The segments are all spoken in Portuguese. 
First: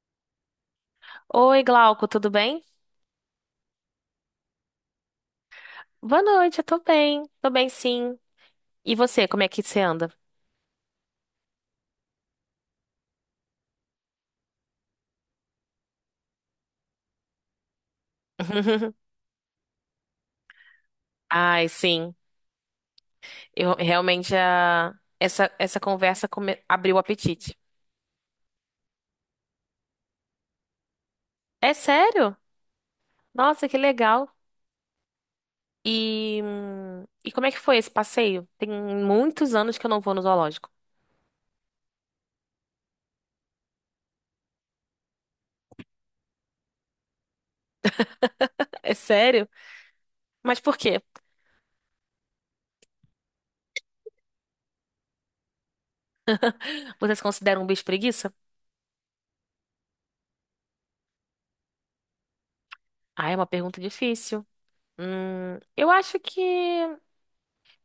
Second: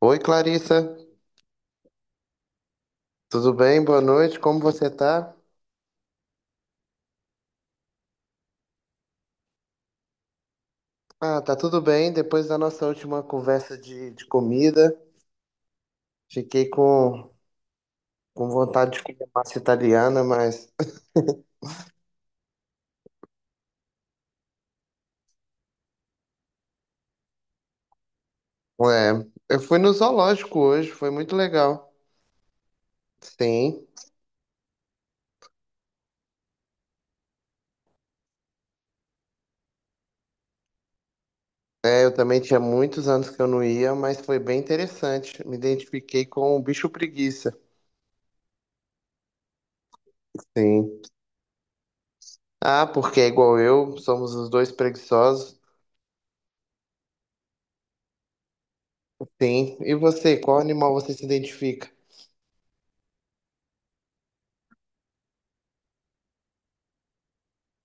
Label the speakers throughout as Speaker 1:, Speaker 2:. Speaker 1: Oi, Clarissa,
Speaker 2: Oi, Glauco, tudo bem?
Speaker 1: tudo bem? Boa noite, como você tá?
Speaker 2: Boa noite, eu tô bem. Tô bem, sim. E você, como é que você anda?
Speaker 1: Ah, tá tudo bem. Depois da nossa última conversa de comida, fiquei com vontade de comer massa italiana, mas
Speaker 2: Ai, sim. Eu realmente a... essa conversa come- abriu o apetite.
Speaker 1: é, eu fui no zoológico hoje, foi muito
Speaker 2: É
Speaker 1: legal.
Speaker 2: sério? Nossa, que
Speaker 1: Sim,
Speaker 2: legal. E como é que foi esse passeio? Tem muitos anos que eu não vou no zoológico.
Speaker 1: é, eu também tinha muitos anos que eu não ia, mas foi bem interessante. Me identifiquei com o bicho preguiça.
Speaker 2: É sério? Mas por quê?
Speaker 1: Sim. Ah, porque é igual eu, somos os dois preguiçosos.
Speaker 2: Você se considera um bicho preguiça?
Speaker 1: Sim. E você, qual animal você se identifica?
Speaker 2: Ah, é uma pergunta difícil. Eu acho que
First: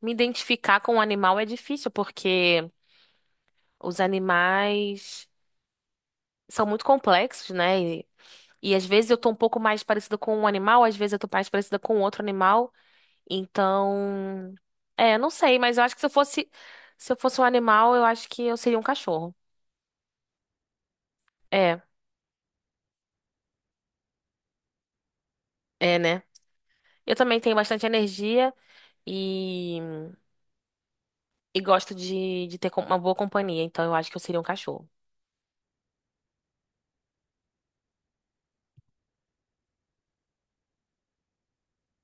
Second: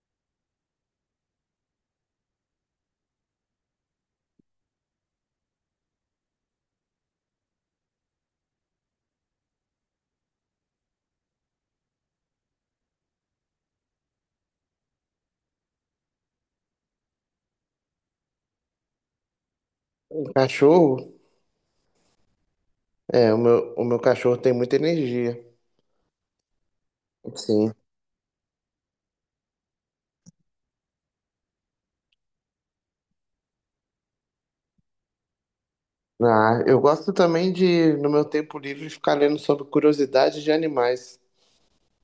Speaker 2: me identificar com um animal é difícil, porque os animais são muito complexos, né? E às vezes eu tô um pouco mais parecida com um animal, às vezes eu tô mais parecida com outro animal. Então, é, não sei, mas eu acho que se eu fosse um animal, eu acho que eu seria um cachorro.
Speaker 1: Um cachorro?
Speaker 2: É,
Speaker 1: É, o meu cachorro tem muita energia.
Speaker 2: é, né? Eu também tenho
Speaker 1: Sim.
Speaker 2: bastante energia e, e gosto de ter com- uma boa companhia, então eu acho que eu seria um cachorro.
Speaker 1: Ah, eu gosto também de, no meu tempo livre, ficar lendo sobre curiosidades de animais.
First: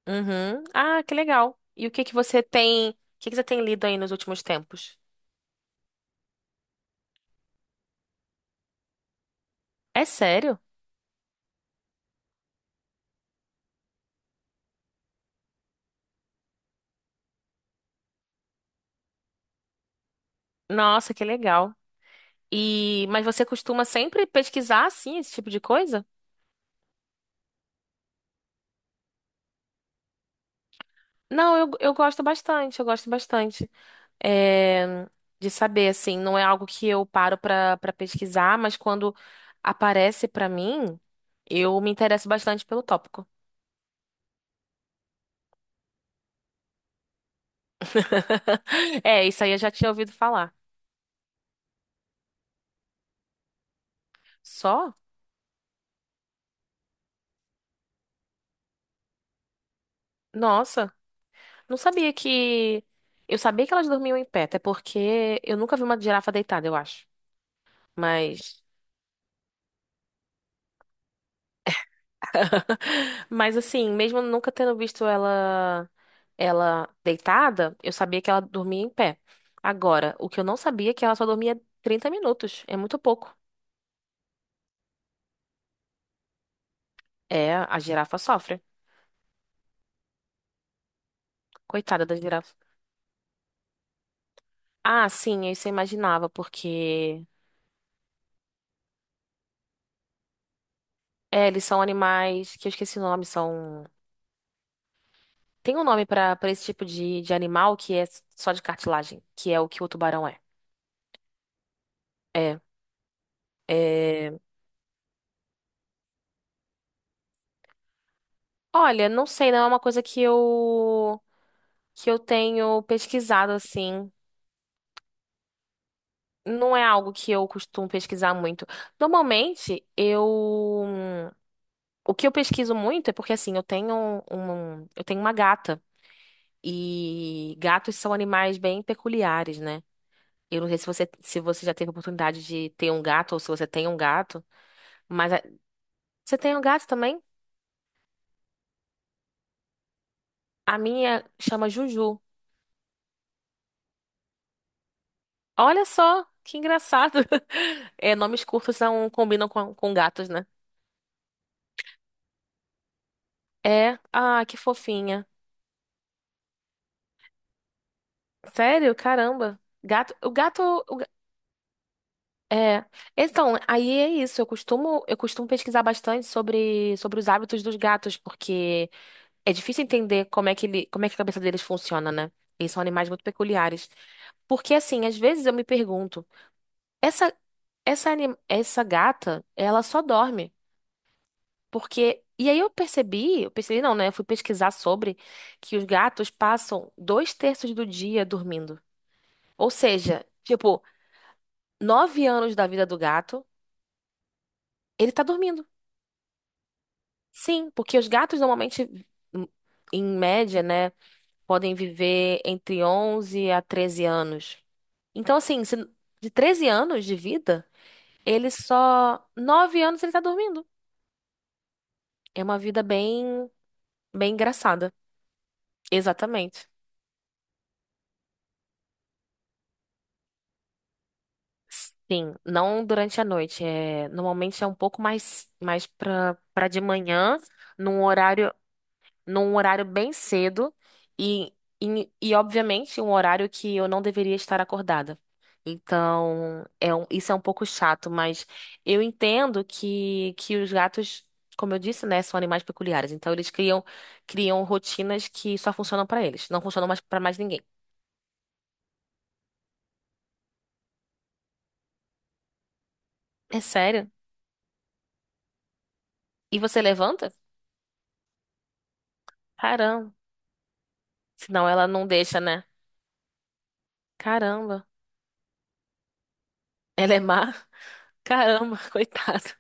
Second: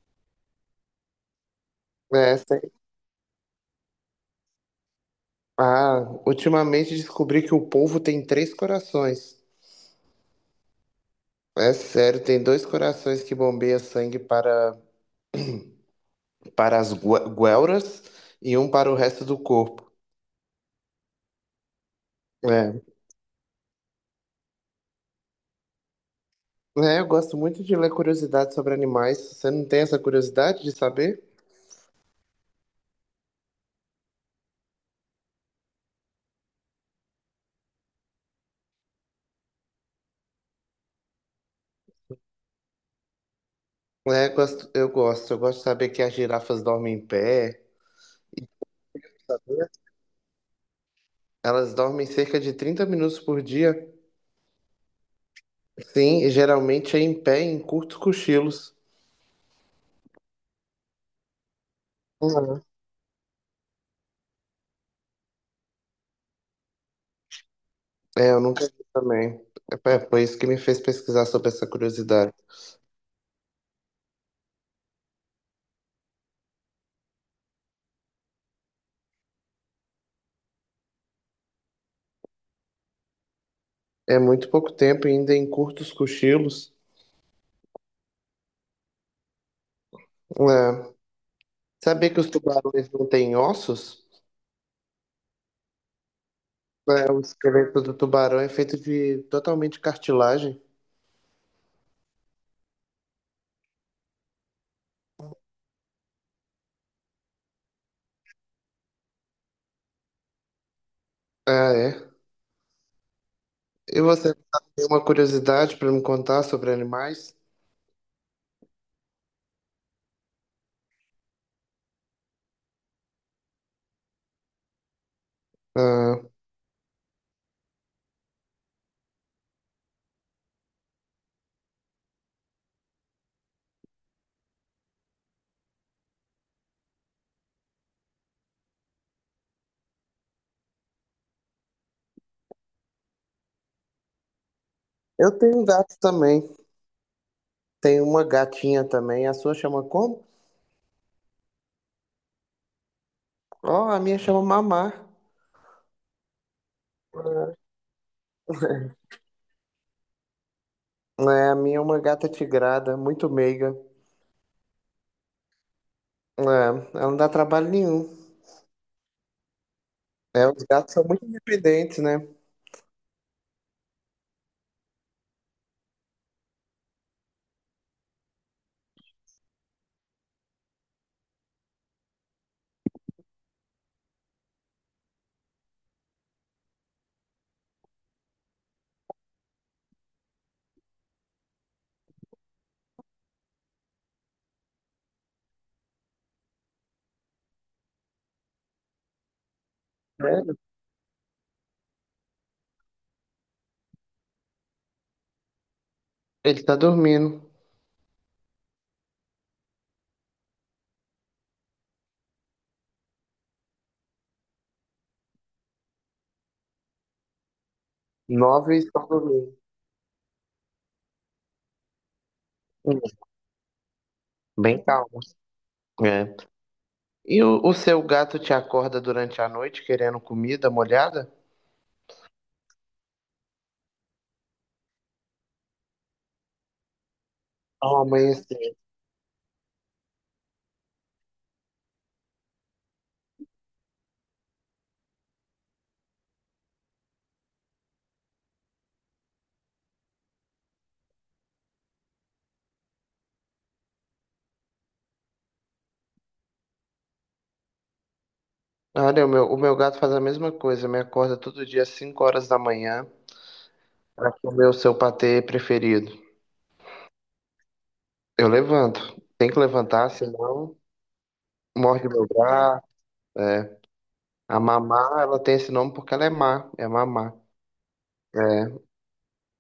Speaker 2: Uhum. Ah, que legal. E
Speaker 1: É, sei.
Speaker 2: o que que você tem lido aí nos últimos tempos?
Speaker 1: Ah, ultimamente descobri que o polvo tem três corações.
Speaker 2: É sério?
Speaker 1: É sério, tem dois corações que bombeiam sangue para as guelras e um para o resto do corpo.
Speaker 2: Nossa, que legal.
Speaker 1: É.
Speaker 2: E, mas você costuma sempre pesquisar assim esse tipo de coisa?
Speaker 1: É, eu gosto muito de ler curiosidades sobre animais. Você não tem essa curiosidade de saber?
Speaker 2: Não, eu gosto bastante é, de saber assim. Não é algo que eu paro pra para pesquisar, mas quando aparece pra mim, eu me interesso bastante pelo tópico.
Speaker 1: É, gosto, eu gosto. Eu gosto de saber que as girafas dormem em pé.
Speaker 2: É, isso aí eu já tinha ouvido falar.
Speaker 1: Elas dormem cerca de 30 minutos por dia,
Speaker 2: Só?
Speaker 1: sim, e geralmente é em pé, em curtos cochilos.
Speaker 2: Nossa, não sabia
Speaker 1: Uhum.
Speaker 2: que. Eu sabia que elas dormiam em pé, até porque eu nunca vi uma girafa deitada, eu acho.
Speaker 1: É, eu
Speaker 2: Mas.
Speaker 1: nunca vi também. Foi isso que me fez pesquisar sobre essa curiosidade.
Speaker 2: Mas assim, mesmo nunca tendo visto ela deitada, eu sabia que ela dormia em pé. Agora, o que eu não sabia é que ela só dormia 30 minutos. É muito pouco.
Speaker 1: É muito pouco tempo e ainda em curtos cochilos.
Speaker 2: É, a girafa sofre.
Speaker 1: É.
Speaker 2: Coitada
Speaker 1: Sabia
Speaker 2: da
Speaker 1: que os
Speaker 2: girafa.
Speaker 1: tubarões não têm ossos?
Speaker 2: Ah, sim, isso eu imaginava,
Speaker 1: É, o
Speaker 2: porque
Speaker 1: esqueleto do tubarão é feito de totalmente cartilagem.
Speaker 2: é, eles são animais que eu esqueci o nome, são. Tem um nome pra para esse tipo de animal que é só de cartilagem, que é o que o tubarão é.
Speaker 1: Ah, é.
Speaker 2: É,
Speaker 1: E você
Speaker 2: é.
Speaker 1: tem uma curiosidade para me contar sobre animais?
Speaker 2: Olha, não sei, não é uma coisa que eu tenho pesquisado assim.
Speaker 1: Ah,
Speaker 2: Não é algo que eu costumo pesquisar muito. Normalmente, eu o que eu pesquiso muito é porque assim, eu tenho uma gata e gatos são animais bem peculiares, né? Eu não sei se você já teve a oportunidade de ter um gato ou se você tem um gato, mas
Speaker 1: eu
Speaker 2: a-
Speaker 1: tenho gatos
Speaker 2: você
Speaker 1: também.
Speaker 2: tem um gato também?
Speaker 1: Tem uma gatinha também. A sua chama como?
Speaker 2: A minha chama Juju.
Speaker 1: Ó, a minha chama Mamá.
Speaker 2: Olha só, que engraçado. É, nomes curtos não combinam com gatos, né?
Speaker 1: É, a minha é uma gata tigrada, muito meiga.
Speaker 2: É, ah, que fofinha.
Speaker 1: É, ela não dá trabalho nenhum.
Speaker 2: Sério? Caramba. Gato, o
Speaker 1: É,
Speaker 2: gato,
Speaker 1: os gatos
Speaker 2: o
Speaker 1: são
Speaker 2: ga-
Speaker 1: muito independentes, né?
Speaker 2: É. Então, aí é isso. Eu costumo pesquisar bastante sobre, sobre os hábitos dos gatos, porque é difícil entender como é que a cabeça deles funciona, né? Eles são animais muito peculiares. Porque assim, às vezes eu me pergunto, essa essa gata, ela só dorme. Porque e aí eu percebi não, né? Eu fui pesquisar sobre que os gatos passam dois terços do dia dormindo. Ou seja,
Speaker 1: É,
Speaker 2: tipo 9 anos da vida do gato, ele tá dormindo.
Speaker 1: ele tá dormindo.
Speaker 2: Sim, porque os gatos normalmente, em em média, né, podem viver entre 11 a 13 anos. Então, assim, se- de 13 anos de vida, ele
Speaker 1: Nove estão
Speaker 2: só.
Speaker 1: dormindo.
Speaker 2: 9 anos ele tá dormindo. É uma vida
Speaker 1: Hum,
Speaker 2: bem, bem
Speaker 1: Bem
Speaker 2: engraçada.
Speaker 1: calmo. É.
Speaker 2: Exatamente.
Speaker 1: E o seu gato te acorda durante a noite querendo comida molhada?
Speaker 2: Sim, não durante a noite. É, normalmente é um pouco mais, mais pra, pra de manhã,
Speaker 1: Ao
Speaker 2: num horário
Speaker 1: amanhecer.
Speaker 2: num horário bem cedo e, e, obviamente, um horário que eu não deveria estar acordada. Então, é um- isso é um pouco chato, mas eu entendo que os gatos, como eu disse, né, são animais peculiares. Então, criam rotinas que só funcionam para eles, não funcionam mais para mais ninguém.
Speaker 1: Olha, o meu gato faz a mesma coisa, me acorda todo dia às 5 horas da manhã
Speaker 2: É sério?
Speaker 1: para comer o seu patê preferido.
Speaker 2: E você levanta?
Speaker 1: Eu levanto. Tem que levantar,
Speaker 2: Caramba.
Speaker 1: senão
Speaker 2: Senão ela não
Speaker 1: morde meu
Speaker 2: deixa, né?
Speaker 1: braço. É. A
Speaker 2: Caramba.
Speaker 1: mamá, ela tem esse nome porque ela é má. É
Speaker 2: Ela é
Speaker 1: mamá.
Speaker 2: má?
Speaker 1: É.
Speaker 2: Caramba, coitada.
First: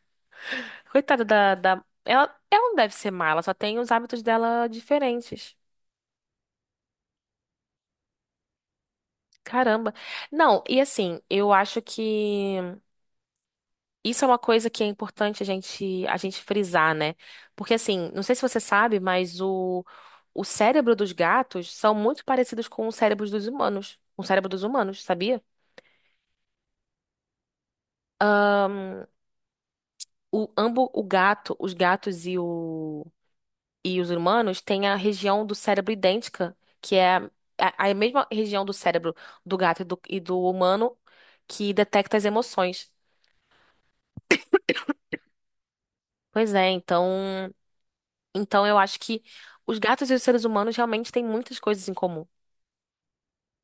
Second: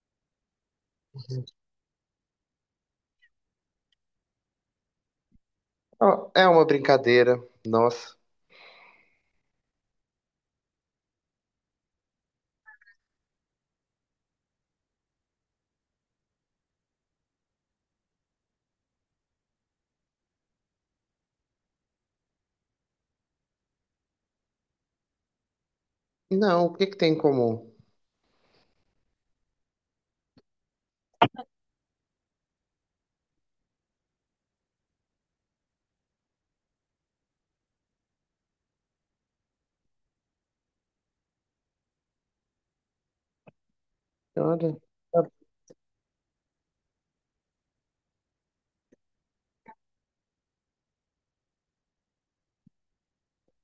Speaker 2: Coitada da, da... Ela não deve ser má, ela só tem os hábitos dela diferentes.
Speaker 1: Ó, é uma brincadeira. Nossa.
Speaker 2: Caramba. Não, e assim, eu acho que isso é uma coisa que é importante a gente frisar, né? Porque assim, não sei se você sabe, mas o cérebro dos gatos são muito parecidos com o cérebro dos humanos. Com o cérebro dos humanos, sabia?
Speaker 1: Não, o que que tem em comum?
Speaker 2: O, ambos, o gato, os gatos e os humanos têm a região do cérebro idêntica, que é a mesma região do cérebro do gato e do humano que detecta as emoções.
Speaker 1: Olha.
Speaker 2: Pois é, então, então eu acho que os gatos e os seres humanos realmente têm muitas coisas em comum.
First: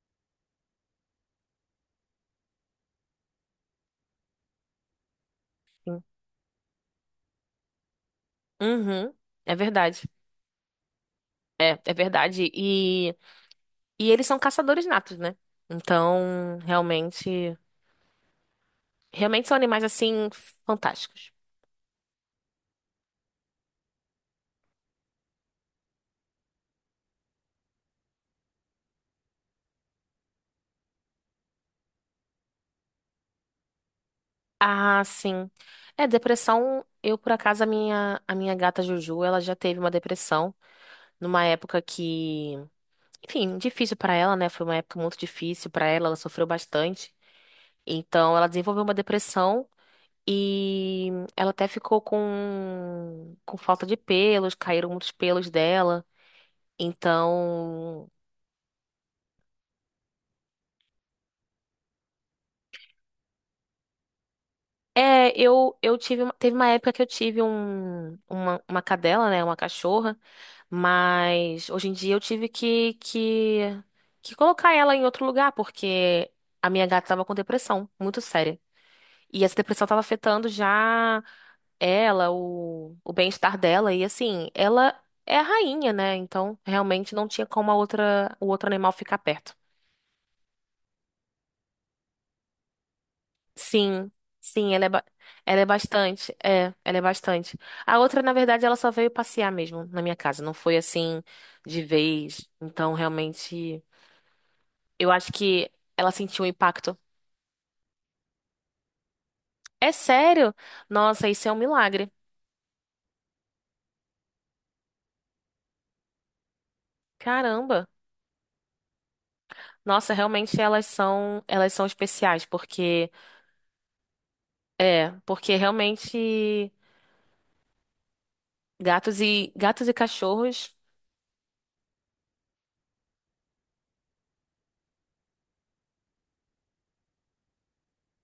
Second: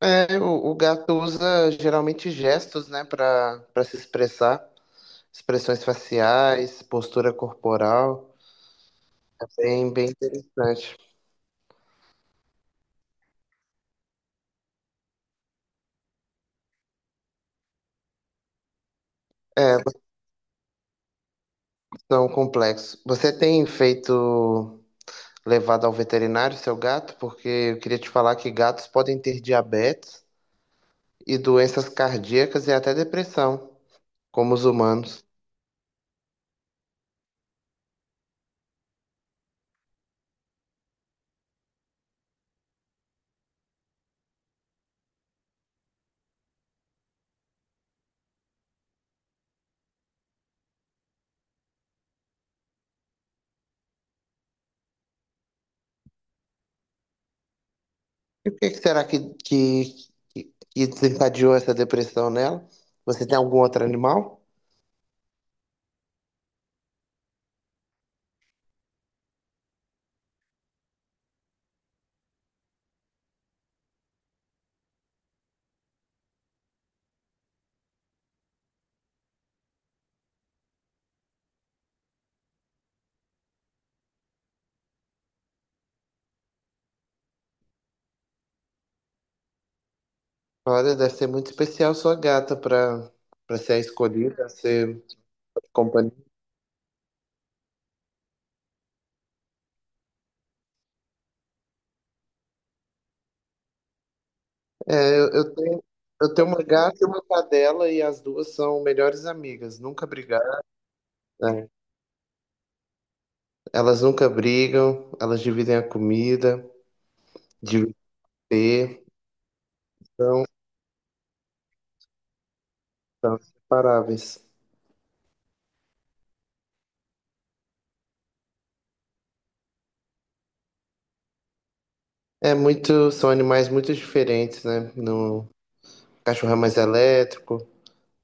Speaker 1: É, o gato usa geralmente gestos, né, para se expressar. Expressões
Speaker 2: Sim.
Speaker 1: faciais, postura corporal.
Speaker 2: Uhum,
Speaker 1: É
Speaker 2: é
Speaker 1: bem,
Speaker 2: verdade.
Speaker 1: bem interessante.
Speaker 2: É, é verdade. E eles são caçadores natos, né? Então, realmente, realmente são
Speaker 1: É,
Speaker 2: animais assim fantásticos.
Speaker 1: são complexos. Você tem feito levado ao veterinário, seu gato, porque eu queria te falar que gatos podem ter diabetes e doenças cardíacas e até depressão, como os
Speaker 2: Ah,
Speaker 1: humanos.
Speaker 2: sim. É, depressão. Eu, por acaso, a minha gata Juju, ela já teve uma depressão numa época que, enfim, difícil pra ela, né? Foi uma época muito difícil pra ela, ela sofreu bastante. Então, ela desenvolveu uma depressão e ela até ficou com falta de pelos, caíram muitos pelos dela. Então,
Speaker 1: E o que que será que, que que desencadeou essa depressão nela? Você tem algum outro animal?
Speaker 2: é, eu tive, uma- teve uma época que eu tive um, uma cadela, né? Uma cachorra. Mas hoje em dia eu tive que colocar ela em outro lugar, porque a minha gata estava com depressão, muito séria. E essa depressão estava afetando já ela, o bem-estar dela. E assim, ela é a rainha, né? Então realmente não tinha como a outra, o outro animal ficar perto.
Speaker 1: Olha, deve ser muito especial sua gata para ser a
Speaker 2: Sim,
Speaker 1: escolhida, a
Speaker 2: sim,
Speaker 1: ser
Speaker 2: ela é
Speaker 1: companhia.
Speaker 2: bastante. É, ela é bastante. A outra, na verdade, ela só veio passear mesmo na minha casa. Não foi assim de vez. Então realmente. Eu
Speaker 1: É, eu,
Speaker 2: acho
Speaker 1: eu
Speaker 2: que
Speaker 1: tenho,
Speaker 2: ela
Speaker 1: eu
Speaker 2: sentiu o
Speaker 1: tenho uma
Speaker 2: impacto.
Speaker 1: gata e uma cadela e as duas são melhores amigas,
Speaker 2: É
Speaker 1: nunca
Speaker 2: sério?
Speaker 1: brigaram.
Speaker 2: Nossa, isso é um
Speaker 1: Né?
Speaker 2: milagre.
Speaker 1: Elas nunca brigam, elas dividem a comida.
Speaker 2: Caramba.
Speaker 1: De ter
Speaker 2: Nossa,
Speaker 1: são,
Speaker 2: realmente elas são especiais, porque
Speaker 1: são inseparáveis.
Speaker 2: é, porque realmente gatos e cachorros,
Speaker 1: É muito, são animais muito diferentes, né? No, o cachorro é mais elétrico,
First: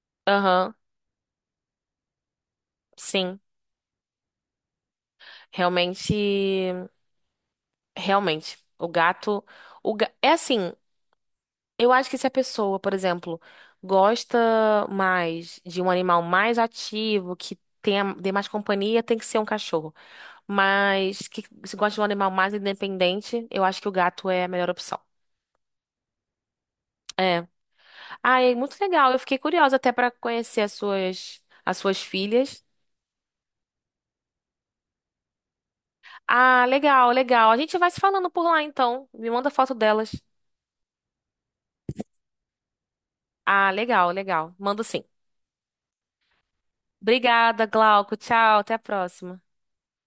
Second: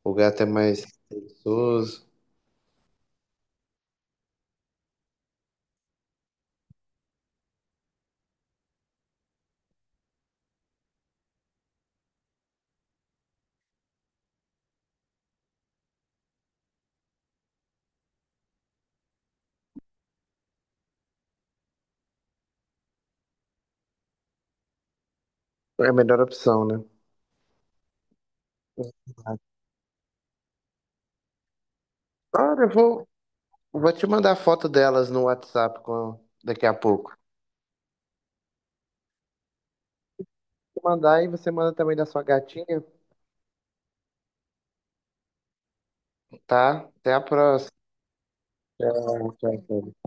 Speaker 1: o gato é
Speaker 2: aham,
Speaker 1: mais preguiçoso.
Speaker 2: sim, realmente, realmente. O gato, o ga- é assim, Eu acho que se a pessoa, por exemplo, gosta mais de um animal mais ativo, que tenha, dê mais companhia, tem que ser um cachorro. Mas que se gosta de um animal mais independente, eu acho que o gato é a melhor opção.
Speaker 1: É a melhor opção, né?
Speaker 2: É. Ah, é muito legal. Eu fiquei curiosa até pra conhecer as suas filhas.
Speaker 1: Agora eu vou, vou te mandar a foto delas no WhatsApp
Speaker 2: Ah,
Speaker 1: daqui a
Speaker 2: legal,
Speaker 1: pouco.
Speaker 2: legal. A gente vai se falando por lá então. Me manda foto delas.
Speaker 1: Vou mandar e você manda também da sua gatinha,
Speaker 2: Ah, legal, legal. Mando sim.
Speaker 1: tá? Até a
Speaker 2: Obrigada,
Speaker 1: próxima.
Speaker 2: Glauco. Tchau, até a
Speaker 1: Tchau,
Speaker 2: próxima.
Speaker 1: tchau, tchau.